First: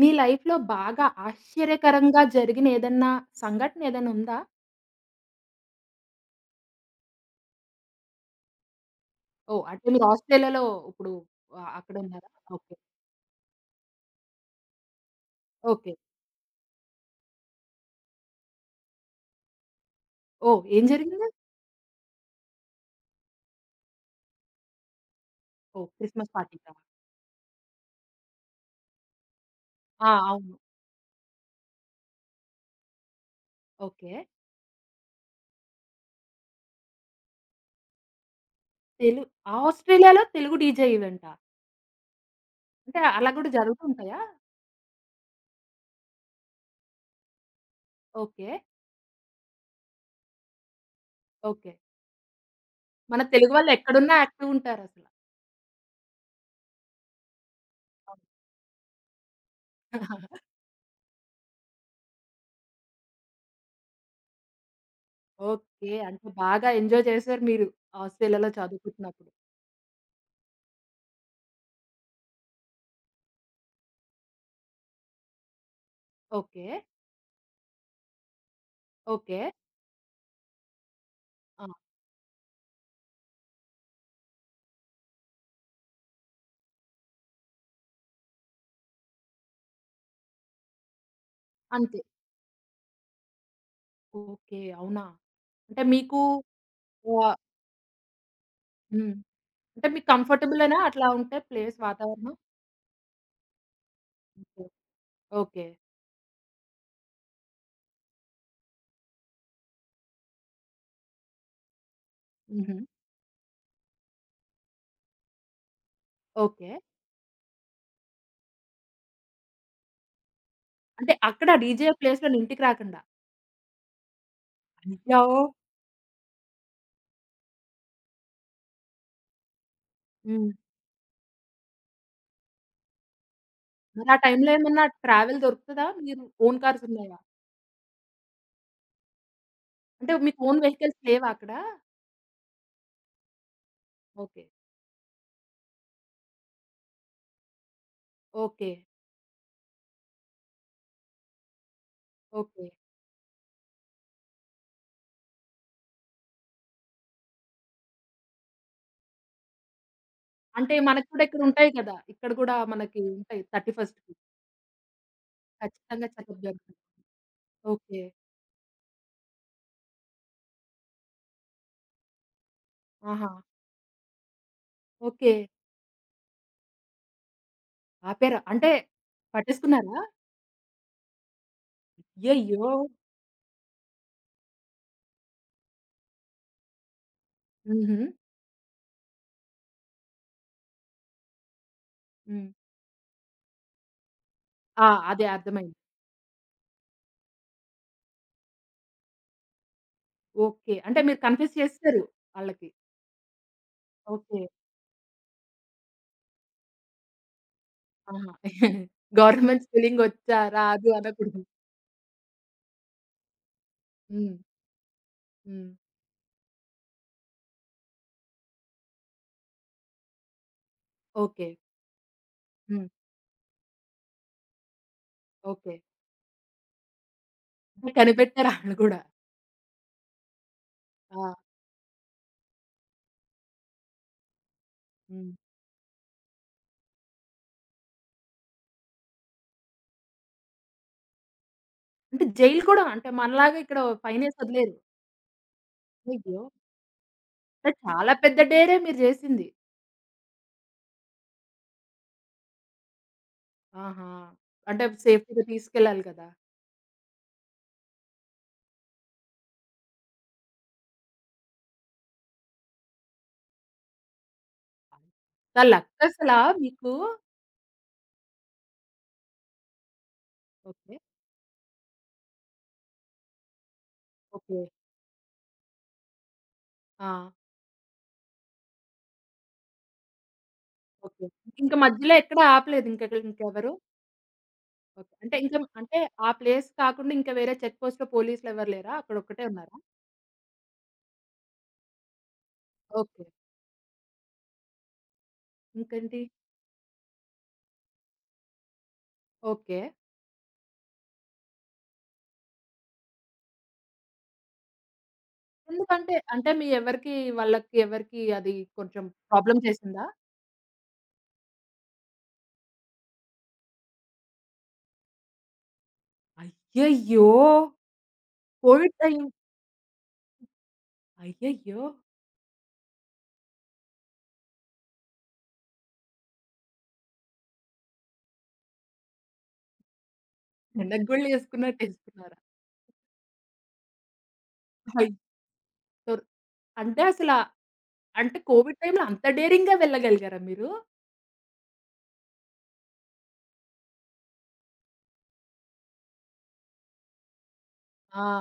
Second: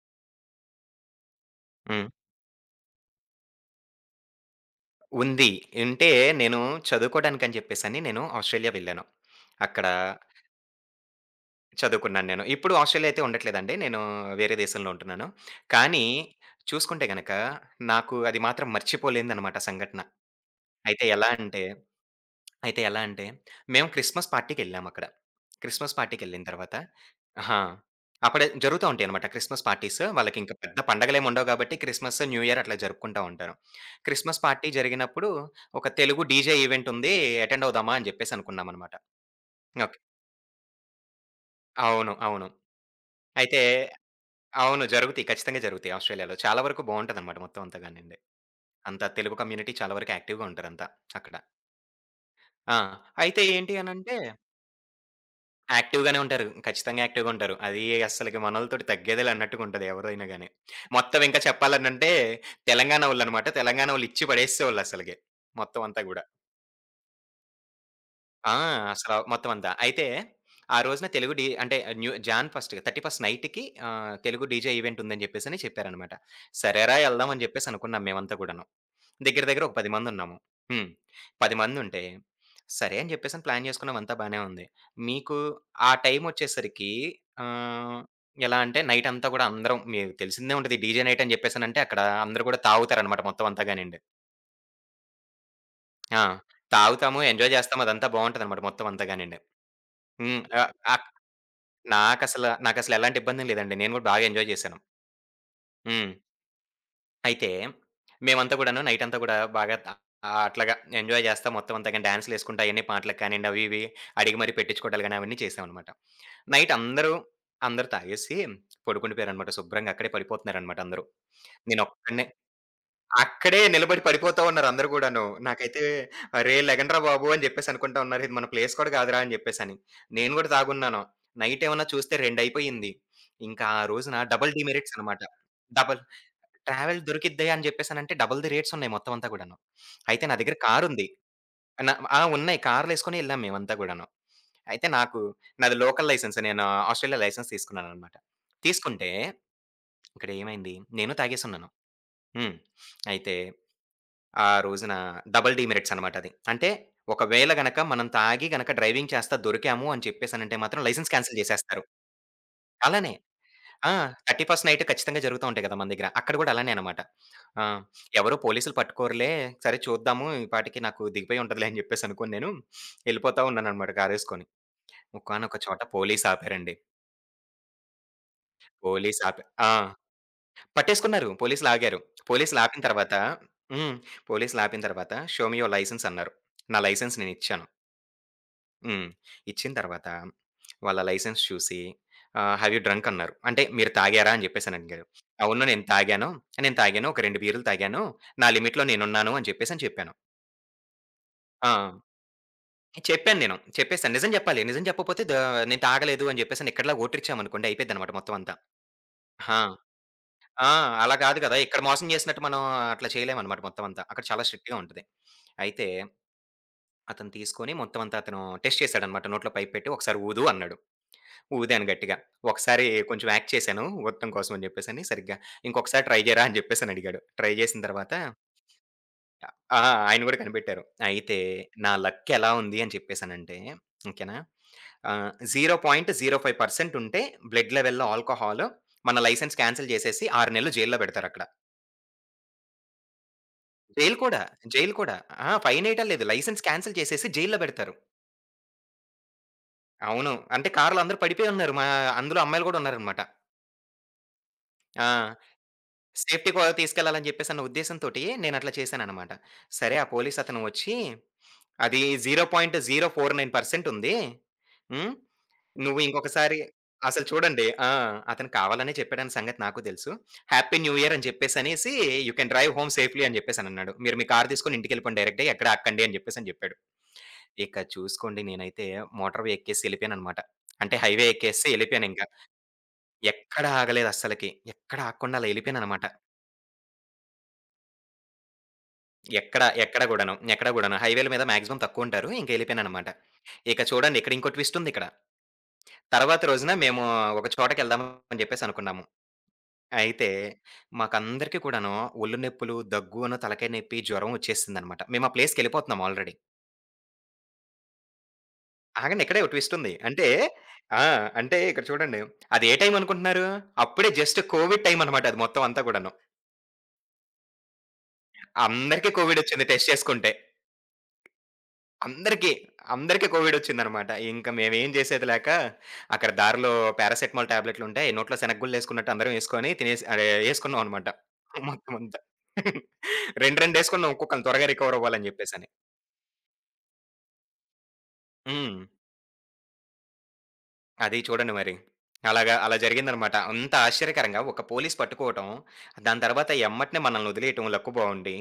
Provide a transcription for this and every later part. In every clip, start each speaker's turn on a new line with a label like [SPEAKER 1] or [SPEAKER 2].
[SPEAKER 1] మీ లైఫ్‌లో బాగా
[SPEAKER 2] హ్మ్.
[SPEAKER 1] ఆశ్చర్యకరంగా జరిగిన ఏదన్నా సంఘటన ఏదైనా ఉందా?
[SPEAKER 2] ఉంది. ఉంటే నేను చదువుకోడానికని జెప్పేసని నేను ఆస్ట్రేలియా వెళ్ళాను.
[SPEAKER 1] ఓహ్! అంటే
[SPEAKER 2] అక్కడ
[SPEAKER 1] మీరు ఆస్ట్రేలియాలో ఇప్పుడు అక్కడ
[SPEAKER 2] చదువుకున్నాను
[SPEAKER 1] ఉన్నారా?
[SPEAKER 2] నేను.
[SPEAKER 1] ఓకే.
[SPEAKER 2] ఇప్పుడు ఆస్ట్రేలియా అయితే ఉండట్లేదండి. నేను వేరే దేశంలో ఉంటున్నాను.
[SPEAKER 1] ఓకే.
[SPEAKER 2] కానీ చూసుకుంటే గనక నాకు అది మాత్రం మర్చిపోలేనిదనమాట సంఘటన.
[SPEAKER 1] ఓహ్! ఏం
[SPEAKER 2] అయితే
[SPEAKER 1] జరిగింది?
[SPEAKER 2] ఎలా అంటే అయితే ఎలా అంటే, మేము క్రిస్మస్ పార్టీకెళ్ళామక్కడ.
[SPEAKER 1] ఓహ్!
[SPEAKER 2] క్రిస్మస్
[SPEAKER 1] క్రిస్మస్
[SPEAKER 2] పార్టీకెళ్ళిన
[SPEAKER 1] పార్టీకా?
[SPEAKER 2] తర్వాత అహా! అప్పుడే జరుగుతా ఉంటాయనమాట క్రిస్మస్ పార్టీస్.
[SPEAKER 1] ఆ!
[SPEAKER 2] వాళ్ళకింక
[SPEAKER 1] అవును.
[SPEAKER 2] పెద్ద పండగలేమి ఉండవు కాబట్టి క్రిస్మస్, న్యూ ఇయర్ అట్లా జరుపుకుంటా ఉంటారు.
[SPEAKER 1] ఓకే.
[SPEAKER 2] క్రిస్మస్ పార్టీ జరిగినప్పుడు ఒక తెలుగు డీజే ఈవెంట్ ఉంది. అటెండ్ అవుదామా అని చెప్పేసి అనుకున్నామనమాట.
[SPEAKER 1] తెలు
[SPEAKER 2] ఓకే.
[SPEAKER 1] ఆస్ట్రేలియాలో తెలుగు డీజే ఈవెంటా?
[SPEAKER 2] అవును. అవును.
[SPEAKER 1] అంటే అలా కూడా
[SPEAKER 2] అయితే
[SPEAKER 1] జరుగుతుంటాయా?
[SPEAKER 2] అవును. జరుగుతాయి. ఖచ్చితంగా జరుగుతాయి ఆస్ట్రేలియాలో. చాలా వరకు బావుంటదనమాట మొత్తం అంతా గానియండి.
[SPEAKER 1] ఓకే.
[SPEAKER 2] అంతా తెలుగు కమ్యూనిటీ చాలా వరకు యాక్టివ్‌గా ఉంటారంతా అక్కడ.
[SPEAKER 1] ఓకే.
[SPEAKER 2] ఆ!
[SPEAKER 1] మన
[SPEAKER 2] అయితే
[SPEAKER 1] తెలుగు వాళ్ళు
[SPEAKER 2] ఏంటి
[SPEAKER 1] ఎక్కడున్నా
[SPEAKER 2] అనంటే
[SPEAKER 1] యాక్టివ్ ఉంటారసల.
[SPEAKER 2] యాక్టివ్‌గానే ఉంటారు. ఖచ్చితంగా యాక్టివ్‌గా ఉంటారు. అది
[SPEAKER 1] అవును.
[SPEAKER 2] అస్సలకి మనోళ్ళతోటి తగ్గేదేలే అన్నట్టుగా ఉంటది ఎవరైనా గాని. మొత్తం ఇంకా చెప్పాలనంటే తెలంగాణోళ్ళనమాట. తెలంగాణోళ్ళు ఇచ్చి పడేసేవాళ్ళసలకి. మొత్తం
[SPEAKER 1] ఓకే.
[SPEAKER 2] అంతా గూడా.
[SPEAKER 1] అంటే బాగా ఎంజాయ్ చేసారు మీరు ఆస్ట్రేలియాలో
[SPEAKER 2] ఆ! అసల
[SPEAKER 1] చదువుకుంటున్నప్పుడు.
[SPEAKER 2] మొత్తం అంతా. అయితే ఆ రోజున తెలుగు డి అంటే న్యూ జాన్ ఫస్ట్ 31st నైట్‌కి తెలుగు డీజే ఈవెంట్ ఉందని జెప్పేసని చెప్పారనమాట.
[SPEAKER 1] ఓకే.
[SPEAKER 2] సరేరా! ఎళ్దాం అని జెప్పేసి అనుకున్నాం మేమంతా కూడాను.
[SPEAKER 1] ఓకే.
[SPEAKER 2] దగ్గర దగ్గర ఒక 10 మందున్నాము. హ్మ్. 10
[SPEAKER 1] ఆ!
[SPEAKER 2] మందుంటే, సరే అని జెప్పేసని ప్లాన్ జేసుకున్నాం అంతా బానే ఉంది. మీకు ఆ టైమొచ్చేసరికి ఆహ్, ఎలా అంటే నైటంతా గూడా అందరం మీకు తెలిసిందే ఉంటది. డీజే నైట్ అని జెప్పేసనంటే
[SPEAKER 1] అంతే.
[SPEAKER 2] అక్కడ అందరూ గూడా తాగుతారనమాట మొత్తం అంతా గానియండి.
[SPEAKER 1] ఓకే. అవునా? అంటే మీకు
[SPEAKER 2] ఆ! తాగుతాము,
[SPEAKER 1] ఆహ్,
[SPEAKER 2] ఎంజాయ్ జేస్తాం. అదంతా బావుంటదనమాట మొత్తం అంతా
[SPEAKER 1] హ్మ్.
[SPEAKER 2] గానియండి.
[SPEAKER 1] అంటే మీకు
[SPEAKER 2] హ్మ్. ఆహ్,
[SPEAKER 1] కంఫర్టబులేనా
[SPEAKER 2] ఆహ్,
[SPEAKER 1] అట్లా ఉంటే ప్లేస్ వాతావరణం?
[SPEAKER 2] నాకసలెలాంటి ఇబ్బందేం లేదండి. నేను గూడా బాగా ఎంజాయ్
[SPEAKER 1] ఓకే.
[SPEAKER 2] జేశాను.
[SPEAKER 1] ఓకే.
[SPEAKER 2] హ్మ్. అయితే, మేమంతా కూడాను నైటంతా గూడా అట్లాగా ఎంజాయ్ చేస్తా మొత్తం అంతా గాని డాన్సులేసుకుంటా
[SPEAKER 1] హుహు.
[SPEAKER 2] అయన్నీ పాటలకు కానియండి అవి ఇవి అడిగి మరీ పెట్టించుకోవడాలు గాని అవన్నీ చేసామనమాట.
[SPEAKER 1] ఓకే.
[SPEAKER 2] నైట్ అందరూ అందరూ తాగేసి పడుకుండిపోయారనమాట. శుభ్రంగా అక్కడే పడిపోతున్నారనమాట అందరూ.
[SPEAKER 1] అంటే అక్కడ డీజే
[SPEAKER 2] నేనొక్కడినే
[SPEAKER 1] ప్లేస్‌లో ఇంటికి రాకుండా.
[SPEAKER 2] అక్కడే నిలబడి పడిపోతా ఉన్నారు అందరూ
[SPEAKER 1] అయ్యో!
[SPEAKER 2] గూడాను. నాకైతే "అరే! లెగండ్రా బాబు" అని జెప్పేసి అనుకుంటా ఉన్నారు. ఇది మన ప్లేస్ కూడా కాదురా అని జెప్పేసని. నేను
[SPEAKER 1] హ్మ్.
[SPEAKER 2] గూడా తాగున్నాను. నైట్ ఏమన్నా చూస్తే 2 అయిపోయింది. ఇంకా ఆ
[SPEAKER 1] మరి ఆ
[SPEAKER 2] రోజున
[SPEAKER 1] టైంలో
[SPEAKER 2] డబుల్
[SPEAKER 1] ఏమన్నా
[SPEAKER 2] డీమెరిట్స్ అనమాట.
[SPEAKER 1] ట్రావెల్ దొరుకుతదా?
[SPEAKER 2] డబుల్
[SPEAKER 1] మీరు ఓన్ కార్స్
[SPEAKER 2] ట్రావెల్
[SPEAKER 1] ఉన్నాయా?
[SPEAKER 2] దొరికిద్ది అని జెప్పేసనంటే డబుల్ ది రేట్స్ ఉన్నాయి మొత్తం అంతా గూడాను.
[SPEAKER 1] అంటే
[SPEAKER 2] అయితే నా
[SPEAKER 1] మీకు
[SPEAKER 2] దగ్గర
[SPEAKER 1] ఓన్ వెహికల్స్
[SPEAKER 2] కారుంది.
[SPEAKER 1] లేవా అక్కడ?
[SPEAKER 2] నా ఆ! ఉన్నాయి. కార్లేసుకొని ఎళ్ళాం మేమంతా గూడాను.
[SPEAKER 1] ఓకే.
[SPEAKER 2] అయితే నాకు నాది లోకల్ లైసెన్స్. నేను ఆస్ట్రేలియా లైసెన్స్ తీసుకున్నాననమాట.
[SPEAKER 1] ఓకే.
[SPEAKER 2] తీసుకుంటే ఇక్కడ ఏమైంది నేను తాగేసున్నాను. హ్మ్.
[SPEAKER 1] ఓకే.
[SPEAKER 2] అయితే ఆ రోజున డబుల్ డీమెరిట్స్ అనమాట అది. అంటే ఒకవేళ గనక మనం తాగి గనక డ్రైవింగ్ చేస్తా దొరికాము అని చెప్పేసనంటే
[SPEAKER 1] అంటే
[SPEAKER 2] మాత్రం
[SPEAKER 1] మనకు
[SPEAKER 2] లైసెన్స్
[SPEAKER 1] కూడా
[SPEAKER 2] క్యాన్సెల్
[SPEAKER 1] ఇక్కడ ఉంటాయి
[SPEAKER 2] చేసేస్తారు.
[SPEAKER 1] కదా! ఇక్కడ కూడా మనకి
[SPEAKER 2] అలానే
[SPEAKER 1] ఉంటాయి
[SPEAKER 2] ఆ!
[SPEAKER 1] 31కి.
[SPEAKER 2] 31స్ట్ నైట్ ఖచ్చితంగా జరుగుతా ఉంటాయి కదా! మన దగ్గర.
[SPEAKER 1] ఖచ్చితంగా
[SPEAKER 2] అక్కడ
[SPEAKER 1] చెకప్
[SPEAKER 2] గూడా అలానే
[SPEAKER 1] జరుగుతుంది.
[SPEAKER 2] అనమాట. ఆ!
[SPEAKER 1] ఓకే.
[SPEAKER 2] ఎవరు పోలీసులు పట్టుకోరులే సరే చూద్దాము ఈ పాటికి నాకు దిగిపోయి ఉంటదిలే అని చెప్పేసి అనుకోని నేను
[SPEAKER 1] ఆహా!
[SPEAKER 2] ఎళ్ళిపోతా ఉన్నాననమాట కారేసుకొని.
[SPEAKER 1] ఓకే.
[SPEAKER 2] ఒకానొక చోట పోలీస్ ఆపారండి.
[SPEAKER 1] ఆపారా? అంటే
[SPEAKER 2] పోలీస్ ఆపి ఆ!
[SPEAKER 1] పట్టేసుకున్నారా?
[SPEAKER 2] పట్టేసుకున్నారు. పోలీసులు ఆగారు. పోలీసులు
[SPEAKER 1] అయ్యయ్యో!
[SPEAKER 2] ఆపిన తర్వాత హ్మ్. పోలీసులు ఆపిన తర్వాత షో మీ యువర్ లైసెన్స్ అన్నారు. నా లైసెన్స్ నేనిచ్చాను.
[SPEAKER 1] హుహు.
[SPEAKER 2] హ్మ్. ఇచ్చిన తర్వాత వాళ్ళ లైసెన్స్ చూసి
[SPEAKER 1] హ్మ్.
[SPEAKER 2] హావ్ యూ డ్రంక్ అన్నారు. అంటే మీరు తాగారా? అని చెప్పేసి
[SPEAKER 1] ఆ!
[SPEAKER 2] అనడిగారు.
[SPEAKER 1] అదే
[SPEAKER 2] అవును.
[SPEAKER 1] అర్థమైంది.
[SPEAKER 2] నేను తాగాను. నేను తాగాను. ఒక 2 బీర్లు తాగాను. నా లిమిట్‌లో నేనున్నాను అని చెప్పేసని చెప్పాను.
[SPEAKER 1] ఓకే. అంటే మీరు కన్ఫ్యూజ్
[SPEAKER 2] ఆ!
[SPEAKER 1] చేసేసారు ఆళ్ళకి.
[SPEAKER 2] చెప్పాను నేను. చెప్పేసాను. నిజం
[SPEAKER 1] ఓకే.
[SPEAKER 2] చెప్పాలి. నిజం చెప్పకపోతే ద నేను తాగలేదు అని చెప్పేసని ఇక్కడిలాగా ఓటిరిచ్చామనుకోండి అయిపోద్దనమాట
[SPEAKER 1] ఆహా!
[SPEAKER 2] మొత్తం అంతా. ఆ!
[SPEAKER 1] గవర్నమెంట్ స్కూలింగొచ్చా?
[SPEAKER 2] ఆ!
[SPEAKER 1] రాదు
[SPEAKER 2] అలా కాదు
[SPEAKER 1] అనకూడదు.
[SPEAKER 2] కదా! ఇక్కడ మోసం చేసినట్టు మనం అట్లా చేయలేమనమాట మొత్తం అంతా. అక్కడ
[SPEAKER 1] హ్మ్.
[SPEAKER 2] చాలా స్ట్రిక్ట్‌గా ఉంటది.
[SPEAKER 1] హ్మ్.
[SPEAKER 2] అయితే అతను తీసుకొని మొత్తం అంతా అతను టెస్ట్ చేసాడనమాట. నోట్లో పైప్ పెట్టి ఒకసారి ఊదు అన్నాడు.
[SPEAKER 1] ఓకే.
[SPEAKER 2] ఊదాను గట్టిగా.
[SPEAKER 1] హ్మ్.
[SPEAKER 2] ఒకసారి కొంచెం యాక్ట్ చేశాను ఊదటం కోసం అని జెప్పేసని సరిగ్గా.
[SPEAKER 1] ఓకే.
[SPEAKER 2] ఇంకొకసారి ట్రై జేయరా అని జెప్పేసని అడిగాడు. ట్రై జేసిన
[SPEAKER 1] అంటే
[SPEAKER 2] తర్వాత
[SPEAKER 1] కనిపెట్టారు ఆళ్ళు గూడా.
[SPEAKER 2] ఆ! ఆయన గూడా కనిపెట్టారు.
[SPEAKER 1] ఆ!
[SPEAKER 2] అయితే నా లక్ ఎలా ఉంది అని చెప్పేసనంటే ఓకేనా.
[SPEAKER 1] హ్మ్.
[SPEAKER 2] 0.05% ఉంటే బ్లడ్ లెవెల్‌లో ఆల్కహాల్ మన లైసెన్స్ క్యాన్సెల్ జేసేసి 6 నెలలు జైల్‌లో పెడతారక్కడ.
[SPEAKER 1] అంటే జైలు కూడా అంటే మనలాగా ఇక్కడ
[SPEAKER 2] జైల్
[SPEAKER 1] ఫైనేసి
[SPEAKER 2] కూడా,
[SPEAKER 1] వదిలేరు.
[SPEAKER 2] జైల్ కూడా. ఆ! ఫైన్ ఏయటం లేదు.
[SPEAKER 1] అయ్యో!
[SPEAKER 2] లైసెన్స్ క్యాన్సెల్ చేసేసి జైల్‌లో
[SPEAKER 1] అంటే
[SPEAKER 2] పెడతారు.
[SPEAKER 1] చాలా పెద్ద డేరే మీరు చేసింది.
[SPEAKER 2] అవును. అంటే కార్‌లో అందరూ పడిపోయి ఉన్నారు. మా అందులో అమ్మాయిలు గూడా ఉన్నారనమాట.
[SPEAKER 1] ఆహా! అంటే
[SPEAKER 2] ఆ!
[SPEAKER 1] సేఫ్టీగా తీసుకెళ్ళాలి కదా!
[SPEAKER 2] సేఫ్టీ కూడా తీసుకెళ్ళాలని జెప్పేసన్న ఉద్దేశంతోటి నేనట్లా చేశాననమాట. సరే ఆ పోలీసతను వచ్చి, "అది 0.049% ఉంది. హ్మ్.
[SPEAKER 1] అంత
[SPEAKER 2] నువ్వు
[SPEAKER 1] లక్కసలా
[SPEAKER 2] ఇంకొకసారి"
[SPEAKER 1] మీకు.
[SPEAKER 2] అసలు చూడండి ఆ! అతను కావాలనే చెప్పాడన్న సంగతి నాకు తెలుసు. "Happy new
[SPEAKER 1] okay.
[SPEAKER 2] ఇయర్" అని చెప్పేసనేసి, "you can drive home safely" అని జెప్పేసనన్నాడు. "మీరు మీ కారు
[SPEAKER 1] ఓకే.
[SPEAKER 2] తీసుకొని ఇంటికెళ్ళిపోండి డైరెక్ట్‌గా. ఎక్కడ ఆక్కండి" అని జెప్పేసని జెప్పాడు.
[SPEAKER 1] ఆ!
[SPEAKER 2] ఇక చూసుకోండి నేనైతే మోటార్ వే ఎక్కేసి ఎళ్ళిపోయాననమాట. అంటే
[SPEAKER 1] ఓకే.
[SPEAKER 2] హైవే ఎక్కేసి
[SPEAKER 1] ఇంక మధ్యలో
[SPEAKER 2] ఎళ్ళిపోయానింక.
[SPEAKER 1] ఎక్కడ ఆపలేదు ఇంకెక్కడ
[SPEAKER 2] ఎక్కడ
[SPEAKER 1] ఇంకెవరు?
[SPEAKER 2] ఆగలేదు అస్సలకి. ఎక్కడ
[SPEAKER 1] ఓకే. అంటే
[SPEAKER 2] ఆగకుండా అలా
[SPEAKER 1] ఇంక అంటే
[SPEAKER 2] ఎళ్ళిపోయాననమాట.
[SPEAKER 1] ఆ ప్లేస్ కాకుండా ఇంకా వేరే చెక్ పోస్ట్‌లో పోలీసులెవరు లేరా? అక్కడొక్కటే
[SPEAKER 2] ఎక్కడ,
[SPEAKER 1] ఉన్నారా?
[SPEAKER 2] ఎక్కడ గూడాను. ఎక్కడ గూడాను. హైవేల మీద మాక్సిమం తక్కువుంటారు. ఇంక ఎళ్ళిపోయాననమాట.
[SPEAKER 1] ఓకే.
[SPEAKER 2] ఇక చూడండి ఇక్కడ ఇంకో ట్విస్ట్ ఉందిక్కడ.
[SPEAKER 1] ఇంకేంటి?
[SPEAKER 2] తర్వాత రోజున మేము ఒక చోటకెళ్దాం అని జెప్పేసి అనుకున్నాము.
[SPEAKER 1] ఓకే.
[SPEAKER 2] అయితే మాకందరికీ కూడాను ఒళ్ళు నొప్పులు, దగ్గును, తలకాయ నొప్పి, జ్వరం వచ్చేసిందనమాట. మేము ఆ ప్లేస్‌కెళ్ళిపోతున్నాం
[SPEAKER 1] ఎందుకంటే
[SPEAKER 2] ఆల్రెడీ.
[SPEAKER 1] అంటే మీ ఎవరికి వాళ్ళకి ఎవరికి అది కొంచెం
[SPEAKER 2] ఆగండి ఇక్కడే ఒక
[SPEAKER 1] ప్రాబ్లమ్
[SPEAKER 2] ట్విస్ట్ ఉంది.
[SPEAKER 1] చేసిందా?
[SPEAKER 2] అంటే ఆ! అంటే ఇక్కడ చూడండి. అది ఏ టైం అనుకుంటున్నారు? అప్పుడే జస్ట్ కోవిడ్ టైం అనమాట అది మొత్తం అంతా కూడాను.
[SPEAKER 1] అయ్యయ్యో! కోవిడ్
[SPEAKER 2] అందరికీ
[SPEAKER 1] టైం.
[SPEAKER 2] కోవిడ్ వచ్చింది టెస్ట్ చేసుకుంటే.
[SPEAKER 1] అయ్యయ్యో!
[SPEAKER 2] అందరికీ, అందరికీ కోవిడొచ్చిందనమాట. ఇంక మేమేం చేసేది లేక, అక్కడ దారిలో పారాసెటమాల్ టాబ్లెట్లుంటాయి. నోట్లో శనగగుళ్ళేసుకున్నట్టు అందరం ఏసుకొని తినేసి అదే ఏసుకున్నాం
[SPEAKER 1] వెనక్కి
[SPEAKER 2] అనమాట.
[SPEAKER 1] గుళ్ళు
[SPEAKER 2] మొత్తమంతా.
[SPEAKER 1] చేసుకున్నట్టేసుకున్నారా?
[SPEAKER 2] 2, 2 ఏసుకున్నాం ఒక్కొక్కళ్ళం త్వరగా
[SPEAKER 1] అయ్
[SPEAKER 2] రికవరవ్వాలని జెప్పేసని.
[SPEAKER 1] తోర్ అంటే అసల అంటే
[SPEAKER 2] హ్మ్.
[SPEAKER 1] కోవిడ్ టైంలో అంత డేరింగ్‌గా వెళ్ళగలిగారా మీరు?
[SPEAKER 2] అది చూడండి మరి. అలాగా అలా జరిగిందనమాట. అంత ఆశ్చర్యకరంగా ఒక పోలీస్ పట్టుకోవటం, దాని తర్వాత ఎమ్మటనే మనల్ని వదిలేయటం లక్
[SPEAKER 1] ఆ!
[SPEAKER 2] బావుండి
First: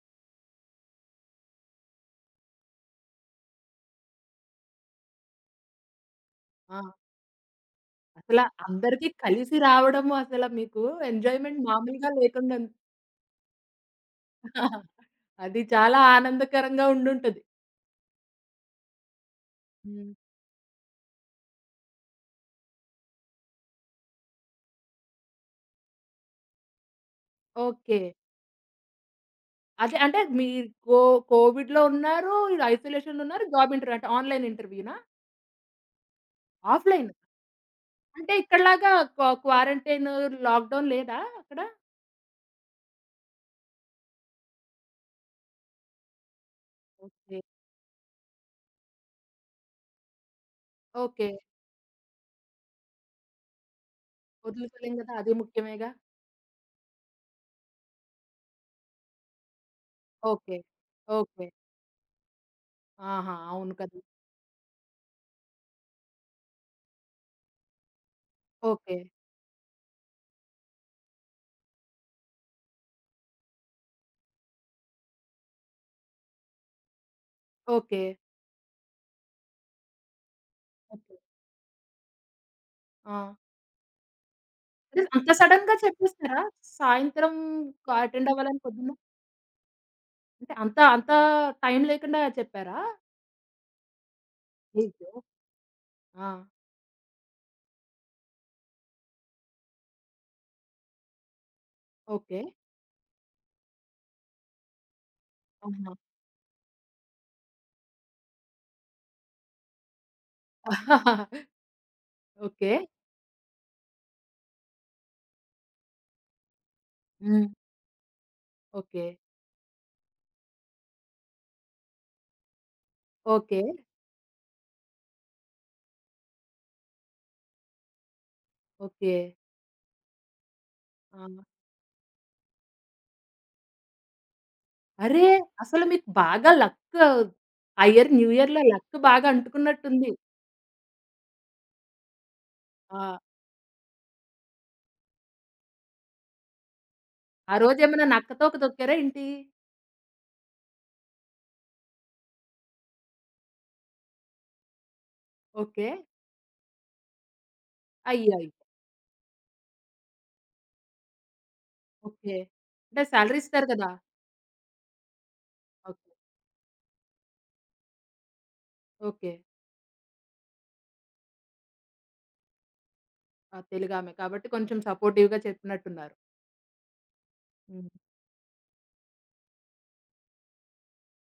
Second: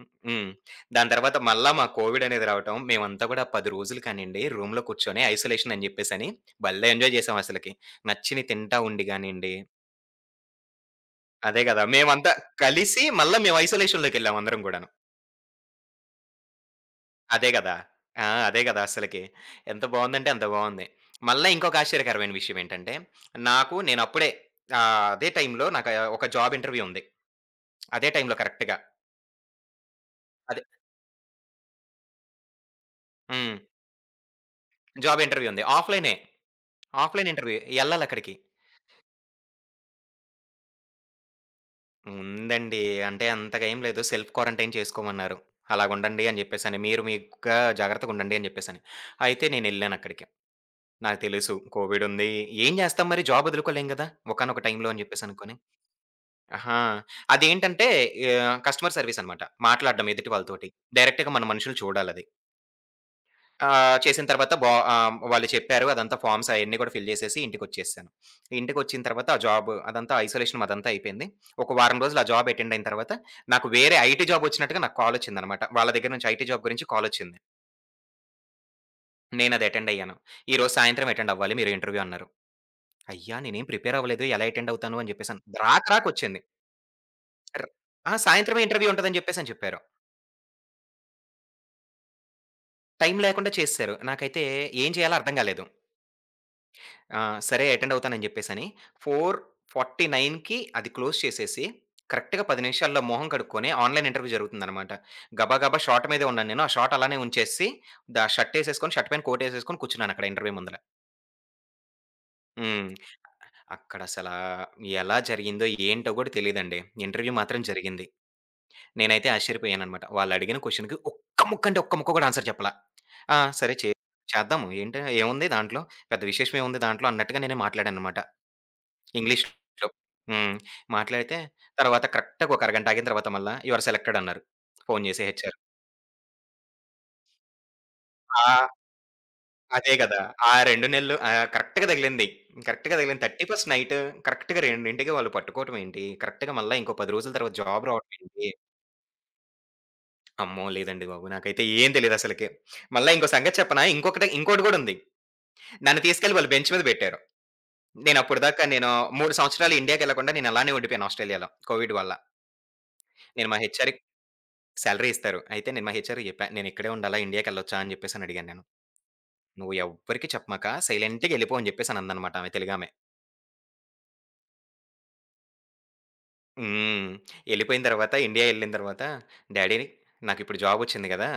[SPEAKER 2] హ్మ్. హ్మ్. దాని తర్వాత మళ్ళా మా కోవిడ్ అనేది రావటం. మేమంతా గూడా 10 రోజులు కానియండి రూమ్‌లో కూర్చొని ఐసోలేషన్ అని జెప్పేసని
[SPEAKER 1] ఆ!
[SPEAKER 2] భలే ఎంజాయ్ జేసాం అసలకి.
[SPEAKER 1] అసల
[SPEAKER 2] నచ్చినయి తింటా ఉండి
[SPEAKER 1] అందరికి
[SPEAKER 2] గానియండి.
[SPEAKER 1] కలిసి రావడము అసల మీకు ఎంజాయ్‌మెంట్
[SPEAKER 2] అదే గదా!
[SPEAKER 1] మామూలుగా
[SPEAKER 2] మేమంతా
[SPEAKER 1] లేకుండా
[SPEAKER 2] కలిసి మళ్ళా మేము ఐసోలేషన్‌లోకెళ్ళాం అందరం గూడాను.
[SPEAKER 1] అది చాలా ఆనందకరంగా ఉండుంటది.
[SPEAKER 2] అదే గదా! ఆ! అదే గదా అస్సలకి. ఎంత
[SPEAKER 1] హ్మ్.
[SPEAKER 2] బావుందంటే అంత బావుంది. మళ్ళా ఇంకొక ఆశ్చర్యకరమైన విషయం ఏంటంటే, నాకు నేనప్పుడే అదే టైంలో నాకు ఆ ఒక జాబ్ ఇంటర్వ్యూ ఉంది.
[SPEAKER 1] ఓకే.
[SPEAKER 2] అదే టైంలో కరెక్ట్‌గా.
[SPEAKER 1] అదే అంటే
[SPEAKER 2] అదే
[SPEAKER 1] మీరు కోవిడ్‌లో ఉన్నారు, ఇలా ఐసోలేషన్‌లో ఉన్నారు,
[SPEAKER 2] హ్మ్.
[SPEAKER 1] జాబ్ ఇంటర్వ్యూ అంటే ఆన్‌లైన్ ఇంటర్వ్యూనా?
[SPEAKER 2] జాబ్ ఇంటర్వ్యూ ఉంది. ఆఫ్‌లైనే.
[SPEAKER 1] ఆఫ్‌లైన్.
[SPEAKER 2] Offline interview.
[SPEAKER 1] అంటే
[SPEAKER 2] ఎళ్ళాలక్కడికి.
[SPEAKER 1] ఇక్కడలాగా క్వారంటైన్, లాక్‌డౌన్ లేదా అక్కడ?
[SPEAKER 2] ఉందండి. అంటే అంతగా ఏం లేదు. Self quarantine చేసుకోమన్నారు. అలాగుండండి అని జెప్పేసని. మీరు
[SPEAKER 1] ఓకే.
[SPEAKER 2] మీకుగా జాగ్రత్తగుండండి అని జెప్పేసని. అయితే నేనెళ్ళానక్కడికి. నాకు
[SPEAKER 1] ఓకే.
[SPEAKER 2] తెలుసు కోవిడుంది. ఏం జేస్తాం మరి జాబ్ ఒదులుకోలేం గదా! ఒకానొక టైంలో
[SPEAKER 1] వదులుకోలేం
[SPEAKER 2] అని
[SPEAKER 1] కదా! అది
[SPEAKER 2] జెప్పేసనుకోని.
[SPEAKER 1] ముఖ్యమేగా.
[SPEAKER 2] ఆహా! అదేంటంటే కస్టమర్ సర్విస్ అనమాట. మాట్లాడడం ఎదుటి
[SPEAKER 1] ఓకే.
[SPEAKER 2] వాళ్ళతోటి. డైరెక్ట్‌గా మన
[SPEAKER 1] ఓకే.
[SPEAKER 2] మనుషులు చూడాలది.
[SPEAKER 1] ఆహా! అవును
[SPEAKER 2] ఆహ్,
[SPEAKER 1] కదా!
[SPEAKER 2] చేసిన తర్వాత బా ఆహ్, వాళ్ళు చెప్పారు. అదంతా ఫార్మ్స్ అయన్నీ కూడా ఫిల్ చేసేసి ఇంటికొచ్చేసాను.
[SPEAKER 1] ఓకే.
[SPEAKER 2] ఇంటికొచ్చిన తర్వాత ఆ జాబ్ అదంతా ఐసోలేషన్ అదంతా అయిపోయింది. ఒక వారం రోజులు ఆ జాబ్ అటెండ్ అయిన తర్వాత నాకు వేరే ఐటీ జాబ్ వచ్చినట్టుగా నాకు కాలొచ్చిందనమాట. వాళ్ళ దగ్గర నుంచి ఐటీ జాబ్ గురించి కాలొచ్చింది.
[SPEAKER 1] ఓకే.
[SPEAKER 2] నేనది అటెండ్ అయ్యాను. ఈరోజు సాయంత్రం
[SPEAKER 1] ఓకే.
[SPEAKER 2] అటెండ్ అవ్వాలి మీరు ఇంటర్వ్యూ అన్నారు.
[SPEAKER 1] ఆ!
[SPEAKER 2] అయ్యా! నేనేం ప్రిపేర్ అవ్వలేదు. ఎలా అటెండ్ అవుతాను
[SPEAKER 1] అంటే
[SPEAKER 2] అని
[SPEAKER 1] అంత
[SPEAKER 2] చెప్పేసని
[SPEAKER 1] సడెన్‌గా
[SPEAKER 2] రాక రాకొచ్చింది.
[SPEAKER 1] చెప్పేసారా? సాయంత్రం
[SPEAKER 2] ర్
[SPEAKER 1] క
[SPEAKER 2] ఆ!
[SPEAKER 1] అటెండ్ అవ్వాలని
[SPEAKER 2] సాయంత్రమే ఇంటర్వ్యూ
[SPEAKER 1] పొద్దున్న
[SPEAKER 2] ఉంటదని చెప్పేసని చెప్పారు.
[SPEAKER 1] అంటే అంత అంత టైం లేకుండా చెప్పారా?
[SPEAKER 2] టైం లేకుండా చేసేశారు. నాకైతే ఏం
[SPEAKER 1] అయ్యో!
[SPEAKER 2] చేయాలో అర్థం కాలేదు.
[SPEAKER 1] ఆ!
[SPEAKER 2] సరే అటెండ్ అవుతానని చెప్పేసని 4:49కి అది క్లోజ్ చేసేసి
[SPEAKER 1] ఓకే.
[SPEAKER 2] కరెక్ట్‌గా 10 నిమిషాల్లో మొహం కడుక్కొని ఆన్‌లైన్ ఇంటర్వ్యూ జరుగుతుందనమాట. గబా గబా
[SPEAKER 1] ఆహా!
[SPEAKER 2] షార్ట్ మీదే ఉన్నాను నేను. ఆ షార్ట్ అలానే ఉంచేసి ద షర్ట్ ఏసేసుకొని, షర్ట్ పైన కోట్ ఏసేసుకొని కూర్చున్నాను అక్కడ ఇంటర్వ్యూ ముందల.
[SPEAKER 1] ఓకే.
[SPEAKER 2] హ్మ్. అక్కడసలా ఎలా జరిగిందో ఏంటో కూడా తెలీదండి. ఇంటర్వ్యూ
[SPEAKER 1] హ్మ్.
[SPEAKER 2] మాత్రం జరిగింది.
[SPEAKER 1] ఓకే.
[SPEAKER 2] నేనైతే ఆశ్చర్యపోయాననమాట. వాళ్ళడిగిన క్వెషన్‌కి ఒక్క ముక్క అంటే ఒక్క ముక్క కూడా ఆన్సర్ చెప్పలా. ఆ!
[SPEAKER 1] ఓకే.
[SPEAKER 2] సరే చే చేద్దాము. ఏంటి ఏముంది దాంట్లో? పెద్ద విశేషమేముంది దాంట్లో అన్నట్టుగా నేనే మాట్లాడాననమాట
[SPEAKER 1] ఓకే.
[SPEAKER 2] ఇంగ్లీష్‌లో. హ్మ్.
[SPEAKER 1] ఆ!
[SPEAKER 2] మాట్లాడితే తర్వాత కరెక్ట్‌గా ఒక అరగంట ఆగిన తర్వాత మళ్ళా యూ ఆర్ సెలెక్టెడ్ అన్నారు. ఫోను చేసి
[SPEAKER 1] అరే!
[SPEAKER 2] హెచ్‌ఆర్.
[SPEAKER 1] అసలు మీకు బాగా లక్ ఆ ఇయర్ న్యూ ఇయర్‌లో
[SPEAKER 2] ఆ!
[SPEAKER 1] లక్ బాగా
[SPEAKER 2] అదే
[SPEAKER 1] అంటుకున్నట్టుంది.
[SPEAKER 2] గదా! ఆ 2 నెలలు ఆహ్, కరెక్ట్‌గా తగిలింది. కరెక్ట్‌గా
[SPEAKER 1] ఆ!
[SPEAKER 2] తగిలింది. 31st నైట్ కరెక్ట్‌గా 2కి వాళ్ళు పట్టుకోవటమేంటి? కరెక్ట్‌గా మళ్ళా ఇంకో 10 రోజుల తర్వాత
[SPEAKER 1] ఆ
[SPEAKER 2] జాబ్
[SPEAKER 1] రోజేమైనా నక్క
[SPEAKER 2] రావటమేంటి?
[SPEAKER 1] తోక తొక్కారా ఏంటి?
[SPEAKER 2] అమ్మో! లేదండి బాబు. నాకైతే ఏం తెలీదసలకి. మళ్ళా ఇంకో సంగతి చెప్పనా? ఇంకోటి గూడా ఉంది.
[SPEAKER 1] ఓకే.
[SPEAKER 2] నన్ను తీసుకెళ్ళి వాళ్ళు బెంచ్ మీద బెట్టారు.
[SPEAKER 1] అయ్యో! అయ్యో!
[SPEAKER 2] నేనప్పటిదాకా నేను 3 సంవత్సరాలు ఇండియాకెళ్ళకుండా నేను అలానే ఉండిపోయాను ఆస్ట్రేలియాలో కోవిడ్ వల్ల.
[SPEAKER 1] ఓకే. అంటే సాలరీ
[SPEAKER 2] నేను మా
[SPEAKER 1] ఇస్తారు కదా!
[SPEAKER 2] హెచ్ఆర్‌కి సాలరీ ఇస్తారు. అయితే నేను మా
[SPEAKER 1] ఓకే.
[SPEAKER 2] హెచ్ఆర్‌కి జెప్పా. "నేనిక్కడే ఉండాలా? ఇండియాకెళ్ళొచ్చా?" అని జెప్పేసని అడిగాను నేను.
[SPEAKER 1] ఓకే.
[SPEAKER 2] "నువ్వు ఎవ్వరికీ చెప్పమాక సైలెంట్‌గా ఎళ్ళిపో" అని జెప్పేసని అందనమాట ఆమె తెలుగామె.
[SPEAKER 1] ఆ! తెలుగామె. కాబట్టి కొంచెం సపోర్టివ్‌గా చెప్పినట్టున్నారు.
[SPEAKER 2] హ్మ్. ఎళ్ళిపోయిన
[SPEAKER 1] హ్మ్.
[SPEAKER 2] తర్వాత ఇండియా ఎళ్ళిన తర్వాత "డాడీ నాకిప్పుడు జాబొచ్చింది గదా!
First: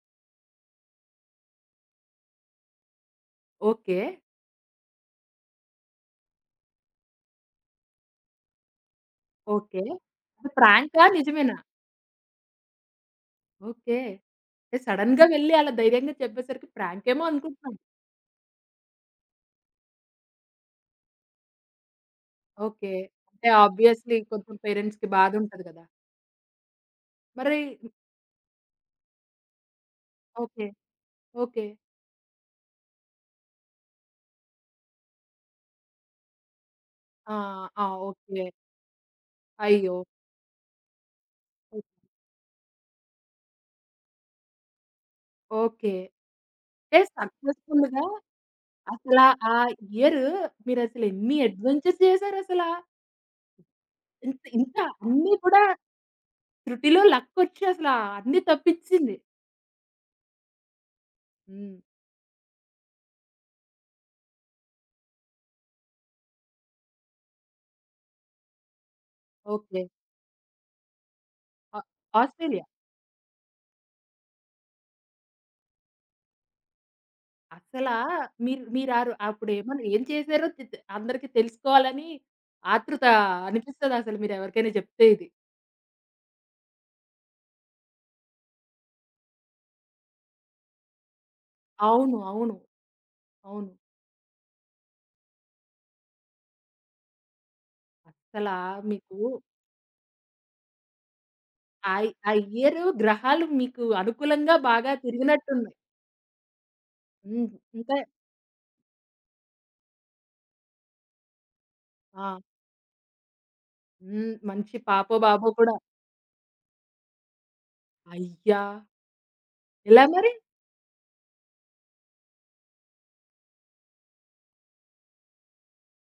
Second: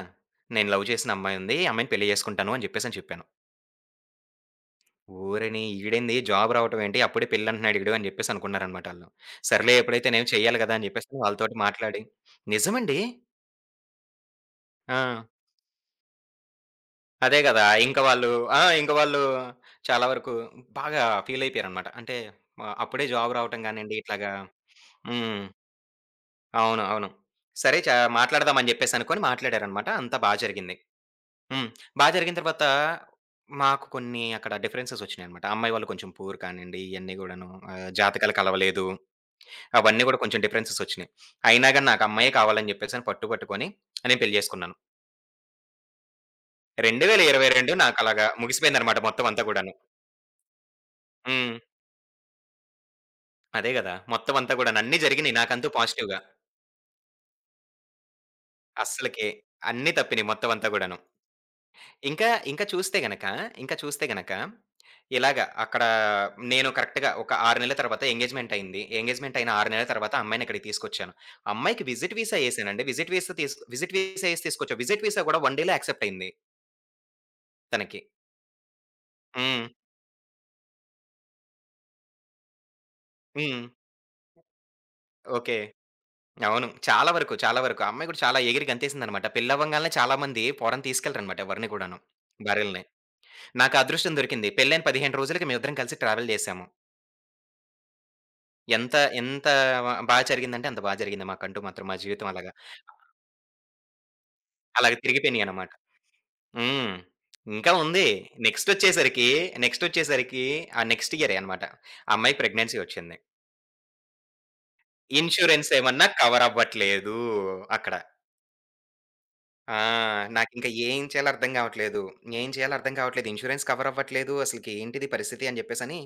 [SPEAKER 2] నేను లవ్ చేసిన అమ్మాయుంది. ఈ అమ్మాయిని పెళ్లి జేసుకుంటాను" అని జెప్పేసని చెప్పాను.
[SPEAKER 1] ఓకే.
[SPEAKER 2] ఓరిని! ఈడేంది జాబ్ రావటం ఏంటి? అప్పుడే పెళ్ళంటున్నాడు ఈడు అని చెప్పేసి అనుకున్నారనమాట ఆళ్ళు. సర్లే
[SPEAKER 1] ఓకే.
[SPEAKER 2] ఎప్పుడైతే నేను
[SPEAKER 1] అది
[SPEAKER 2] చేయాలి గదా! అని
[SPEAKER 1] ప్రాంకా?
[SPEAKER 2] చెప్పేసి
[SPEAKER 1] నిజమేనా?
[SPEAKER 2] వాళ్ళతోటి మాట్లాడి నిజమండి.
[SPEAKER 1] ఓకే. అంటే
[SPEAKER 2] ఆ!
[SPEAKER 1] సడెన్‌గా వెళ్లి అలా ధైర్యంగా చెప్పేసరికి ప్రాంకేమో
[SPEAKER 2] అదే గదా!
[SPEAKER 1] అనుకుంటున్నాను.
[SPEAKER 2] ఇంక వాళ్ళు ఆ! ఇంక వాళ్ళు చాలా వరకు బాగా ఫీల్ అయిపోయారనమాట. అంటే
[SPEAKER 1] ఓకే.
[SPEAKER 2] అప్పుడే జాబ్
[SPEAKER 1] అంటే
[SPEAKER 2] రావటం గానియండి
[SPEAKER 1] ఆబ్వియస్‌లీ
[SPEAKER 2] ఇట్లాగా
[SPEAKER 1] కొంచెం పేరెంట్స్‌కి
[SPEAKER 2] హ్మ్.
[SPEAKER 1] బాధుంటది కదా!
[SPEAKER 2] అవును. అవును.
[SPEAKER 1] మరి
[SPEAKER 2] సరే చ మాట్లాడదాం అని చెప్పేసి అనుకోని మాట్లాడారనమాట. అంతా బా
[SPEAKER 1] ఓకే.
[SPEAKER 2] జరిగింది.
[SPEAKER 1] ఓకే.
[SPEAKER 2] హ్మ్. బా జరిగిన తర్వాత మాకు కొన్ని అక్కడ డిఫరెన్సెస్ ఒచ్చినాయనమాట. అమ్మాయి వాళ్ళు కొంచెం పూర్ కానియండి ఇయన్నీ
[SPEAKER 1] ఆ!
[SPEAKER 2] గూడాను
[SPEAKER 1] ఆ!
[SPEAKER 2] జాతకాలు
[SPEAKER 1] ఓకే.
[SPEAKER 2] కలవలేదు.
[SPEAKER 1] అయ్యో!
[SPEAKER 2] అవన్నీ గూడా కొంచెం డిఫరెన్సెస్ ఒచ్చినియి. అయినా
[SPEAKER 1] ఓ
[SPEAKER 2] గాని నాకు అమ్మాయే కావాలని జెప్పేసని పట్టు పట్టుకొని నేను పెళ్లి జేసుకున్నాను.
[SPEAKER 1] ఓకే. అంటే
[SPEAKER 2] 2022
[SPEAKER 1] సక్సెస్‌ఫుల్‌గా
[SPEAKER 2] నాకలాగా ముగిసిపోయిందన్నమాట
[SPEAKER 1] అసలా
[SPEAKER 2] మొత్తం అంతా
[SPEAKER 1] ఆ
[SPEAKER 2] గూడాను.
[SPEAKER 1] ఇయర్ మీరసలు ఎన్ని
[SPEAKER 2] హ్మ్.
[SPEAKER 1] అడ్వెంచర్స్ చేసారసలా?
[SPEAKER 2] అదే గదా! మొత్తం
[SPEAKER 1] ఇంత
[SPEAKER 2] అంతా
[SPEAKER 1] ఇంత
[SPEAKER 2] గూడాను అన్నీ
[SPEAKER 1] అన్నీ
[SPEAKER 2] జరిగినియి
[SPEAKER 1] కూడా
[SPEAKER 2] నాకంటూ పాజిటివ్‌గా.
[SPEAKER 1] శృతిలో లక్కొచ్చి అసలా అన్నీ తప్పించింది.
[SPEAKER 2] అస్సలకి అన్నీ తప్పినియి మొత్తం అంతా గూడాను.
[SPEAKER 1] హ్మ్.
[SPEAKER 2] ఇంకా, ఇంకా చూస్తే గనక, ఇంకా చూస్తే గనక ఇలాగ అక్కడ నేను కరెక్ట్‌గా ఒక 6 నెలల తర్వాత ఎంగేజ్‌మెంట్ అయింది. ఎంగేజ్‌మెంట్ అయిన 6
[SPEAKER 1] ఓకే.
[SPEAKER 2] నెలల తర్వాత అమ్మాయిని ఇక్కడికి తీసుకొచ్చాను.
[SPEAKER 1] ఆ
[SPEAKER 2] అమ్మాయికి విజిట్ వీసా
[SPEAKER 1] ఆస్ట్రేలియా.
[SPEAKER 2] ఏసానండి. విజిట్ వీసా ఏసి తీసుకొచ్చా. విజిట్ వీసా గూడా 1 డే‌లో యాక్సెప్ట్ అయింది
[SPEAKER 1] అసలా
[SPEAKER 2] తనకి.
[SPEAKER 1] మీరు మీరారు
[SPEAKER 2] హ్మ్.
[SPEAKER 1] అప్పుడేమన్నా ఏం చేశారో తె తె అందరికి తెలుసుకోవాలని ఆతృత
[SPEAKER 2] హ్మ్.
[SPEAKER 1] అనిపిస్తదసలు మీరెవరికైనా చెప్తే ఇది.
[SPEAKER 2] ఓకే. అవును. చాలా వరకు, చాలా వరకు. ఆ అమ్మాయి కూడా చాలా ఎగిరి గంతేసిందనమాట. పెళ్లవ్వంగాల్నే చాలా మంది ఫారెన్ తీసుకెళ్లరనమాట ఎవరిని కూడాను.
[SPEAKER 1] అవును. అవును.
[SPEAKER 2] భార్యల్ని.
[SPEAKER 1] అవును.
[SPEAKER 2] నాకు అదృష్టం దొరికింది. పెళ్లయిన 15 రోజులకి మేమిద్దరం కలిసి ట్రావెల్ జేశాము.
[SPEAKER 1] అస్సలా
[SPEAKER 2] ఎంత,
[SPEAKER 1] మీకు
[SPEAKER 2] ఎంత బా జరిగిందంటే అంత బా జరిగింది మాకంటూ మాత్రం
[SPEAKER 1] ఆ
[SPEAKER 2] మా
[SPEAKER 1] ఇ
[SPEAKER 2] జీవితం
[SPEAKER 1] ఆ
[SPEAKER 2] అలాగా.
[SPEAKER 1] ఇయరు గ్రహాలు మీకు అనుకూలంగా బాగా
[SPEAKER 2] అలాగ తిరిగిపోయినియనమాట.
[SPEAKER 1] తిరిగినట్టున్నాయి.
[SPEAKER 2] హ్మ్.
[SPEAKER 1] హ్మ్.
[SPEAKER 2] ఇంకా
[SPEAKER 1] ఇంకా
[SPEAKER 2] ఉంది. నెక్స్టొచ్చేసరికి, నెక్స్టొచ్చేసరికి ఆ నెక్స్ట్ ఇయరే అనమాట. ఆ
[SPEAKER 1] ఆ!
[SPEAKER 2] అమ్మాయికి ప్రెగ్నెన్సీ ఒచ్చింది.
[SPEAKER 1] హ్మ్. మంచి పాపో, బాబో
[SPEAKER 2] ఇన్స్యూరెన్స్
[SPEAKER 1] కూడా.
[SPEAKER 2] ఏమన్నా కవరవ్వట్లేదు అక్కడ.
[SPEAKER 1] అయ్యా!
[SPEAKER 2] ఆ!
[SPEAKER 1] ఎలా మరి?
[SPEAKER 2] నాకింక ఏం చేయాలో అర్థం గావట్లేదు. ఏం చేయాలో అర్థం కావట్లేదు. ఇన్స్యూరెన్స్ కవర్ అవ్వట్లేదు. అసలకి ఏంటిది పరిస్థితి అని జెప్పేసని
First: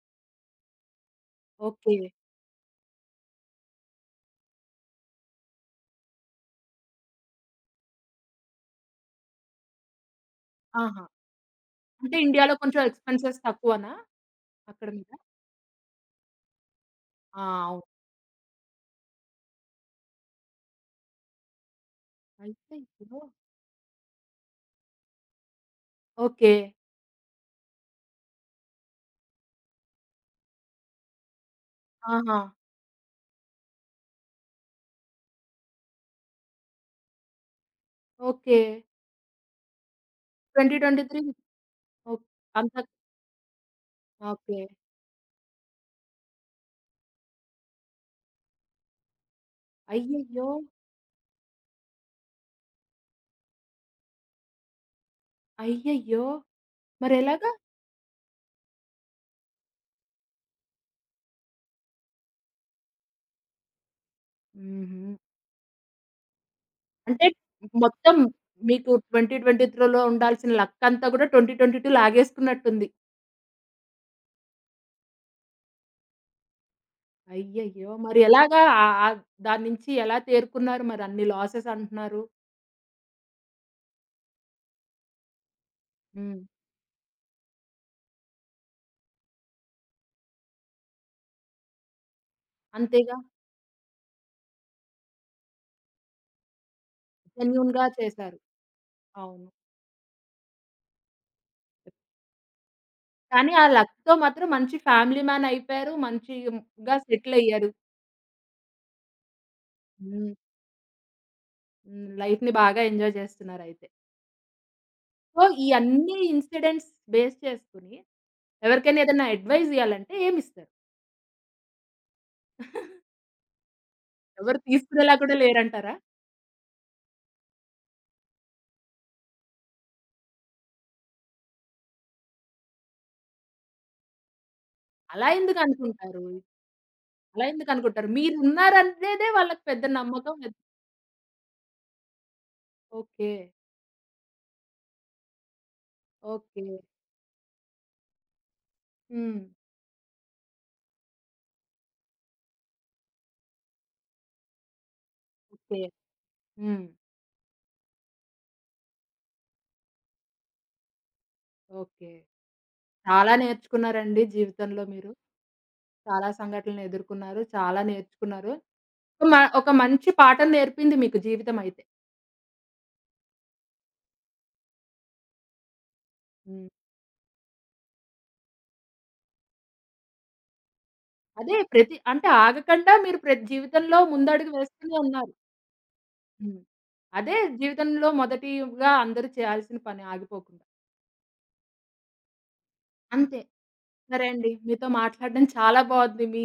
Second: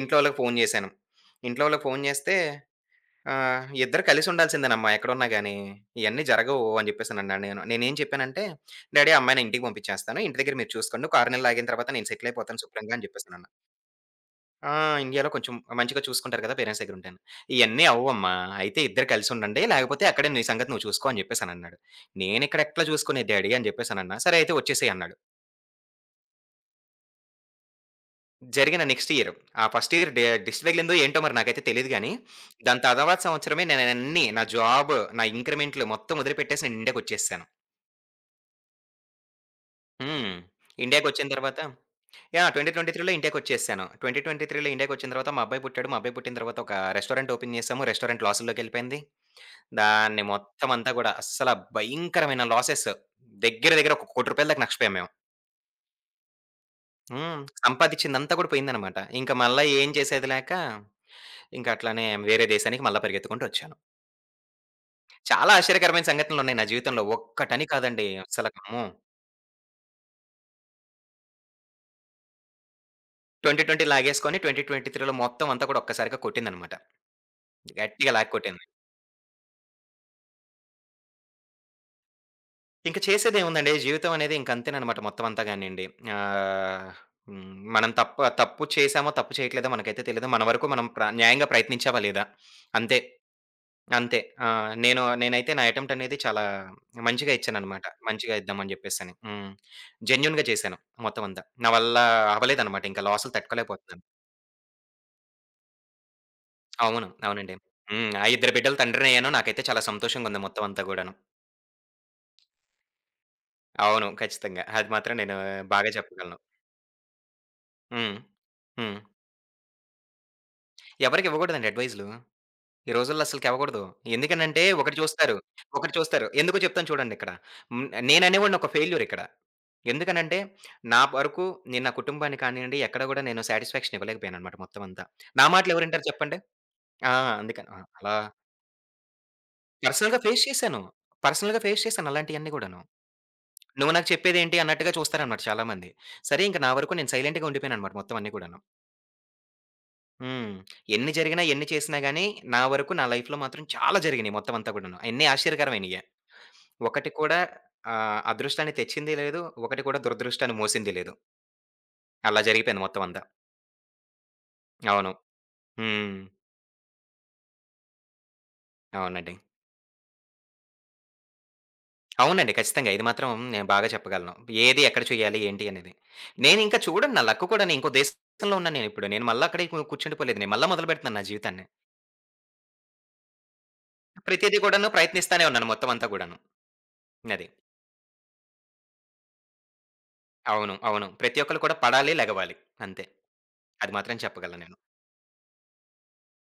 [SPEAKER 2] ఇంట్లో వాళ్ళకి ఫోను జేశాను. ఇంట్లో వాళ్ళకి
[SPEAKER 1] ఓకే.
[SPEAKER 2] ఫోను జేస్తే "ఇద్దరు కలిసి ఉండాల్సిందేనమ్మా ఎక్కడున్నా గాని. ఇయన్నీ జరగవు" అని జెప్పేసనన్నాను నేను. నేనేం చెప్పానంటే, "డ్యాడీ ఆ అమ్మాయి నేను ఇంటికి పంపించేస్తాను. ఇంటి దగ్గర మీరు
[SPEAKER 1] ఆహా!
[SPEAKER 2] చూసుకోండి. ఒక 6 నెలలు ఆగిన తర్వాత నేను
[SPEAKER 1] అంటే
[SPEAKER 2] సెటిల్
[SPEAKER 1] ఇండియాలో
[SPEAKER 2] అయిపోతాను
[SPEAKER 1] కొంచెం
[SPEAKER 2] శుభ్రంగా" అని
[SPEAKER 1] ఎక్స్‌పెన్సెస్
[SPEAKER 2] జెప్పేసనన్నాను.
[SPEAKER 1] తక్కువనా?
[SPEAKER 2] ఆ!
[SPEAKER 1] అక్కడ మీద.
[SPEAKER 2] ఇండియాలో కొంచెం మంచిగా చూసుకుంటారు కదా! పేరెంట్స్ దగ్గరుంటేను.
[SPEAKER 1] ఆ! అవును.
[SPEAKER 2] "ఇయన్నీ అవ్వమ్మా! అయితే ఇద్దరు కలిసుండండి. లేకపోతే అక్కడే నీ సంగతి నువ్వు చూసుకో" అని చెప్పేసనన్నాడు. "నేనిక్కడ
[SPEAKER 1] అయితే
[SPEAKER 2] ఎట్లా
[SPEAKER 1] ఇప్పుడు
[SPEAKER 2] చూసుకునేది డాడీ" అని చెప్పేసనన్నా. "సరే అయితే వచ్చేసేయి" అన్నాడు.
[SPEAKER 1] ఓకే.
[SPEAKER 2] జరిగిన నెక్స్ట్ ఇయర్ ఆ ఫస్ట్ ఇయర్ డి దిష్టి తగిలిందో ఏంటో మరి నాకైతే తెలీదు గానీ,
[SPEAKER 1] ఆహా!
[SPEAKER 2] దాని తర్వాత సంవత్సరమే నేనయన్నీ నా జాబ్, నా ఇంక్రిమెంట్‌లు మొత్తం వదిలిపెట్టేసి నేను ఇండియాకొచ్చేసాను.
[SPEAKER 1] ఓకే.
[SPEAKER 2] హ్మ్. ఇండియాకొచ్చిన
[SPEAKER 1] 2023
[SPEAKER 2] తర్వాత
[SPEAKER 1] ఓహ్!
[SPEAKER 2] యాహ్!
[SPEAKER 1] అంత
[SPEAKER 2] 2023లో ఇండియాకొచ్చేసాను.
[SPEAKER 1] ఓకే.
[SPEAKER 2] 2023లో ఇండియాకొచ్చిన తర్వాత మా అబ్బాయి పుట్టాడు. మా అబ్బాయి పుట్టిన తర్వాత ఒక రెస్టారెంట్ ఓపెన్ చేసాము. రెస్టారెంట్ లాసుల్లోకెళ్ళిపోయింది. దాన్ని
[SPEAKER 1] అయ్యయ్యో!
[SPEAKER 2] మొత్తమంతా గూడా అస్సల భయంకరమైన లాసెస్. దగ్గర దగ్గర ఒక రూ. 1,00,00,000 దాకా నష్టపోయాం మేము.
[SPEAKER 1] అయ్యయ్యో!
[SPEAKER 2] హ్మ్.
[SPEAKER 1] మరెలాగా?
[SPEAKER 2] సంపాదిచ్చిందంతా గూడా పోయిందనమాట. ఇంక మళ్ళా ఏం చేసేది లేక, ఇంక అట్లనే వేరే దేశానికి మళ్ళా పరిగెత్తుకుంటొచ్చాను.
[SPEAKER 1] హుహు.
[SPEAKER 2] చాలా ఆశ్చర్యకరమైన సంఘటనలున్నాయి నా జీవితంలో.
[SPEAKER 1] అంటే
[SPEAKER 2] ఒక్కటని కాదండి
[SPEAKER 1] మొత్తం
[SPEAKER 2] అస్సలకి.
[SPEAKER 1] మీకు
[SPEAKER 2] హ్మ్.
[SPEAKER 1] 2023లో ఉండాల్సిన లక్కంతా గూడా 2022 లాగేసుకున్నట్టుంది.
[SPEAKER 2] 2020 లాగేసుకొని 2023లో మొత్తం అంతా కూడా ఒక్కసారిగా కొట్టిందనమాట.
[SPEAKER 1] అయ్యయ్యో!
[SPEAKER 2] గట్టిగా
[SPEAKER 1] మరి ఎలాగా
[SPEAKER 2] లాక్కొట్టింది.
[SPEAKER 1] ఆ ఆ దాని నుంచి ఎలా తేరుకున్నారు మరి అన్ని లాసెస్ అంటున్నారు?
[SPEAKER 2] ఇంక చేసేదేముందండి. జీవితం అనేది ఇంక అంతేననమాట మొత్తం అంతా గానియండి.
[SPEAKER 1] హ్మ్.
[SPEAKER 2] ఆహ్, హ్మ్. మనం తప్పు చేశామో, తప్పు చేయట్లేదో మనకైతే తెలీదు. మన వరకు మనం న్యాయంగా ప్రయత్నించామా లేదా? అంతే.
[SPEAKER 1] అంతేగా
[SPEAKER 2] అంతే. ఆ! నేనైతే నా అటెంప్ట్ అనేది చాలా మంచిగా
[SPEAKER 1] జెన్యూన్‌గా
[SPEAKER 2] ఇచ్చాననమాట.
[SPEAKER 1] చేశారు.
[SPEAKER 2] మంచిగా ఇద్దామని జెప్పేసని.
[SPEAKER 1] అవును.
[SPEAKER 2] హ్మ్. జెన్యూన్‌గా చేశాను మొత్తం అంతా. నా వల్ల అవ్వలేదనమాట ఇంకా లాసులు
[SPEAKER 1] కానీ ఆ
[SPEAKER 2] తట్టుకోలేకపోతున్నాను.
[SPEAKER 1] లక్‌తో మాత్రం మంచి ఫ్యామిలీ మ్యాన్ అయిపోయారు. మంచిగా
[SPEAKER 2] అవును.
[SPEAKER 1] సెటిల్
[SPEAKER 2] అవునండి.
[SPEAKER 1] అయ్యారు.
[SPEAKER 2] హ్మ్. ఆ ఇద్దరు బిడ్డల తండ్రినయ్యాను. నాకైతే చాలా
[SPEAKER 1] హ్మ్.
[SPEAKER 2] సంతోషంగుంది మొత్తం అంతా గూడాను.
[SPEAKER 1] హ్మ్. లైఫ్‌ని బాగా ఎంజాయ్ చేస్తున్నారయితే.
[SPEAKER 2] అవును. ఖచ్చితంగా. అది మాత్రం నేను
[SPEAKER 1] సో, ఈ
[SPEAKER 2] బాగా
[SPEAKER 1] అన్ని
[SPEAKER 2] చెప్పగలను.
[SPEAKER 1] ఇన్సిడెంట్స్ బేస్ చేసుకొని
[SPEAKER 2] హ్మ్. హ్మ్.
[SPEAKER 1] ఎవరికైనా ఏదైనా అడ్వైస్ ఇయ్యాలంటే ఏమిస్తారు?
[SPEAKER 2] ఎవరికీ ఇవ్వకూడదండి అడ్వైస్‌లు. ఈ రోజుల్లో అస్సలకి ఇవ్వకూడదు.
[SPEAKER 1] ఎవరు
[SPEAKER 2] ఎందుకనంటే ఒకటి
[SPEAKER 1] తీసుకునేలా కూడా
[SPEAKER 2] చూస్తారు. ఒకటి
[SPEAKER 1] లేరంటారా?
[SPEAKER 2] చూస్తారు. ఎందుకో చెప్తాను చూడండి ఇక్కడ. హ్మ్. నేననేవాడిని ఒక ఫెయిల్యూర్ ఇక్కడ. ఎందుకనంటే నా వరకు నేను నా కుటుంబానికి కానియండి, ఎక్కడ కూడా నేను సాటిస్ఫాక్షన్ ఇవ్వలేకపోయానన్నమాట మొత్తం అంతా.
[SPEAKER 1] అలా
[SPEAKER 2] నా
[SPEAKER 1] ఎందుకు
[SPEAKER 2] మాటలు ఎవరింటారు
[SPEAKER 1] అనుకుంటారు?
[SPEAKER 2] చెప్పండి? ఆ!
[SPEAKER 1] అలా
[SPEAKER 2] అందుకని
[SPEAKER 1] ఎందుకు
[SPEAKER 2] ఆ!
[SPEAKER 1] అనుకుంటారు?
[SPEAKER 2] అలా
[SPEAKER 1] మీరు ఉన్నారనేదే వాళ్ళకి పెద్ద
[SPEAKER 2] పర్సనల్‌గా
[SPEAKER 1] నమ్మకం.
[SPEAKER 2] ఫేస్
[SPEAKER 1] పెద్ద
[SPEAKER 2] చేశాను. పర్సనల్‌గా ఫేస్ చేశాను అలాంటియన్నీ కూడాను.
[SPEAKER 1] ఓకే.
[SPEAKER 2] నువ్వు నాకు చెప్పేదేంటి అన్నట్టుగా చూస్తారన్నమాట చాలామంది. సరే ఇంక
[SPEAKER 1] ఓకే.
[SPEAKER 2] నా వరకు నేను సైలెంట్‌గా ఉండిపోయానన్నమాట మొత్తం అన్నీ కూడాను.
[SPEAKER 1] హ్మ్.
[SPEAKER 2] హ్మ్. ఎన్ని జరిగినా, ఎన్ని చేసినా గాని, నా వరకు నా లైఫ్‌లో మాత్రం చాలా జరిగినియి మొత్తం అంతా కూడాను. అయన్నీ
[SPEAKER 1] ఓకే.
[SPEAKER 2] ఆశ్చర్యకరమైనియే.
[SPEAKER 1] హ్మ్.
[SPEAKER 2] ఒకటి కూడా అదృష్టాన్ని తెచ్చింది లేదు. ఒకటి కూడా దురదృష్టాన్ని మోసింది లేదు.
[SPEAKER 1] ఓకే.
[SPEAKER 2] అలా జరిగిపోయింది మొత్తం అంతా.
[SPEAKER 1] చాలా నేర్చుకున్నారండి జీవితంలో మీరు.
[SPEAKER 2] అవును. హ్మ్.
[SPEAKER 1] చాలా సంఘటనలు ఎదుర్కొన్నారు. చాలా నేర్చుకున్నారు.
[SPEAKER 2] అవునండి.
[SPEAKER 1] ఒక మంచి పాఠం నేర్పింది మీకు జీవితమైతే.
[SPEAKER 2] అవునండి. ఖచ్చితంగా. ఇది మాత్రం నేను బాగా చెప్పగలను. ఏది ఎక్కడ చేయాలి, ఏంటి అనేది.
[SPEAKER 1] హ్మ్.
[SPEAKER 2] నేనింకా చూడండి నా లక్ కూడాను ఇంకో దేశంలో ఉన్నాను నేనిప్పుడు. నేను మళ్ళా అక్కడే కూర్చుండిపోలేదు. నేను మళ్ళా మొదలుపెడుతున్నాను నా
[SPEAKER 1] అదే
[SPEAKER 2] జీవితాన్ని.
[SPEAKER 1] ప్రతి అంటే ఆగకుండా మీరు ప్రతి జీవితంలో ముందడుగు
[SPEAKER 2] ప్రతీది కూడాను
[SPEAKER 1] వేస్తూనే ఉన్నారు.
[SPEAKER 2] ప్రయత్నిస్తానే ఉన్నాను మొత్తం అంతా కూడాను.
[SPEAKER 1] హ్మ్. అదే
[SPEAKER 2] అది.
[SPEAKER 1] జీవితంలో మొదటిగా అందరూ చేయాల్సిన పని ఆగిపోకుండా.
[SPEAKER 2] అవును. అవును. ప్రతి ఒక్కళ్ళు కూడా పడాలి, లెగవాలి. అంతే.
[SPEAKER 1] అంతే.
[SPEAKER 2] అది మాత్రం
[SPEAKER 1] సరే అండి.
[SPEAKER 2] చెప్పగలను నేను.
[SPEAKER 1] మీతో మాట్లాడడం చాలా బావుంది. మీ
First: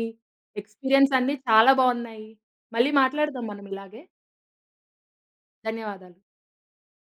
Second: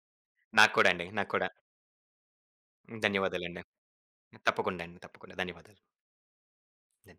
[SPEAKER 2] నాకు కూడా అండి.
[SPEAKER 1] ఎక్స్‌పీరియన్స్
[SPEAKER 2] నాకు
[SPEAKER 1] అన్నీ
[SPEAKER 2] కూడా.
[SPEAKER 1] చాలా బావున్నాయి. మళ్ళీ మాట్లాడదాం
[SPEAKER 2] ధన్యవాదాలండి.
[SPEAKER 1] మనం ఇలాగే.
[SPEAKER 2] తప్పకుండా అండి. తప్పకుండా. ధన్యవాదాలు.
[SPEAKER 1] ధన్యవాదాలు.
[SPEAKER 2] ధన్యవాదాలు.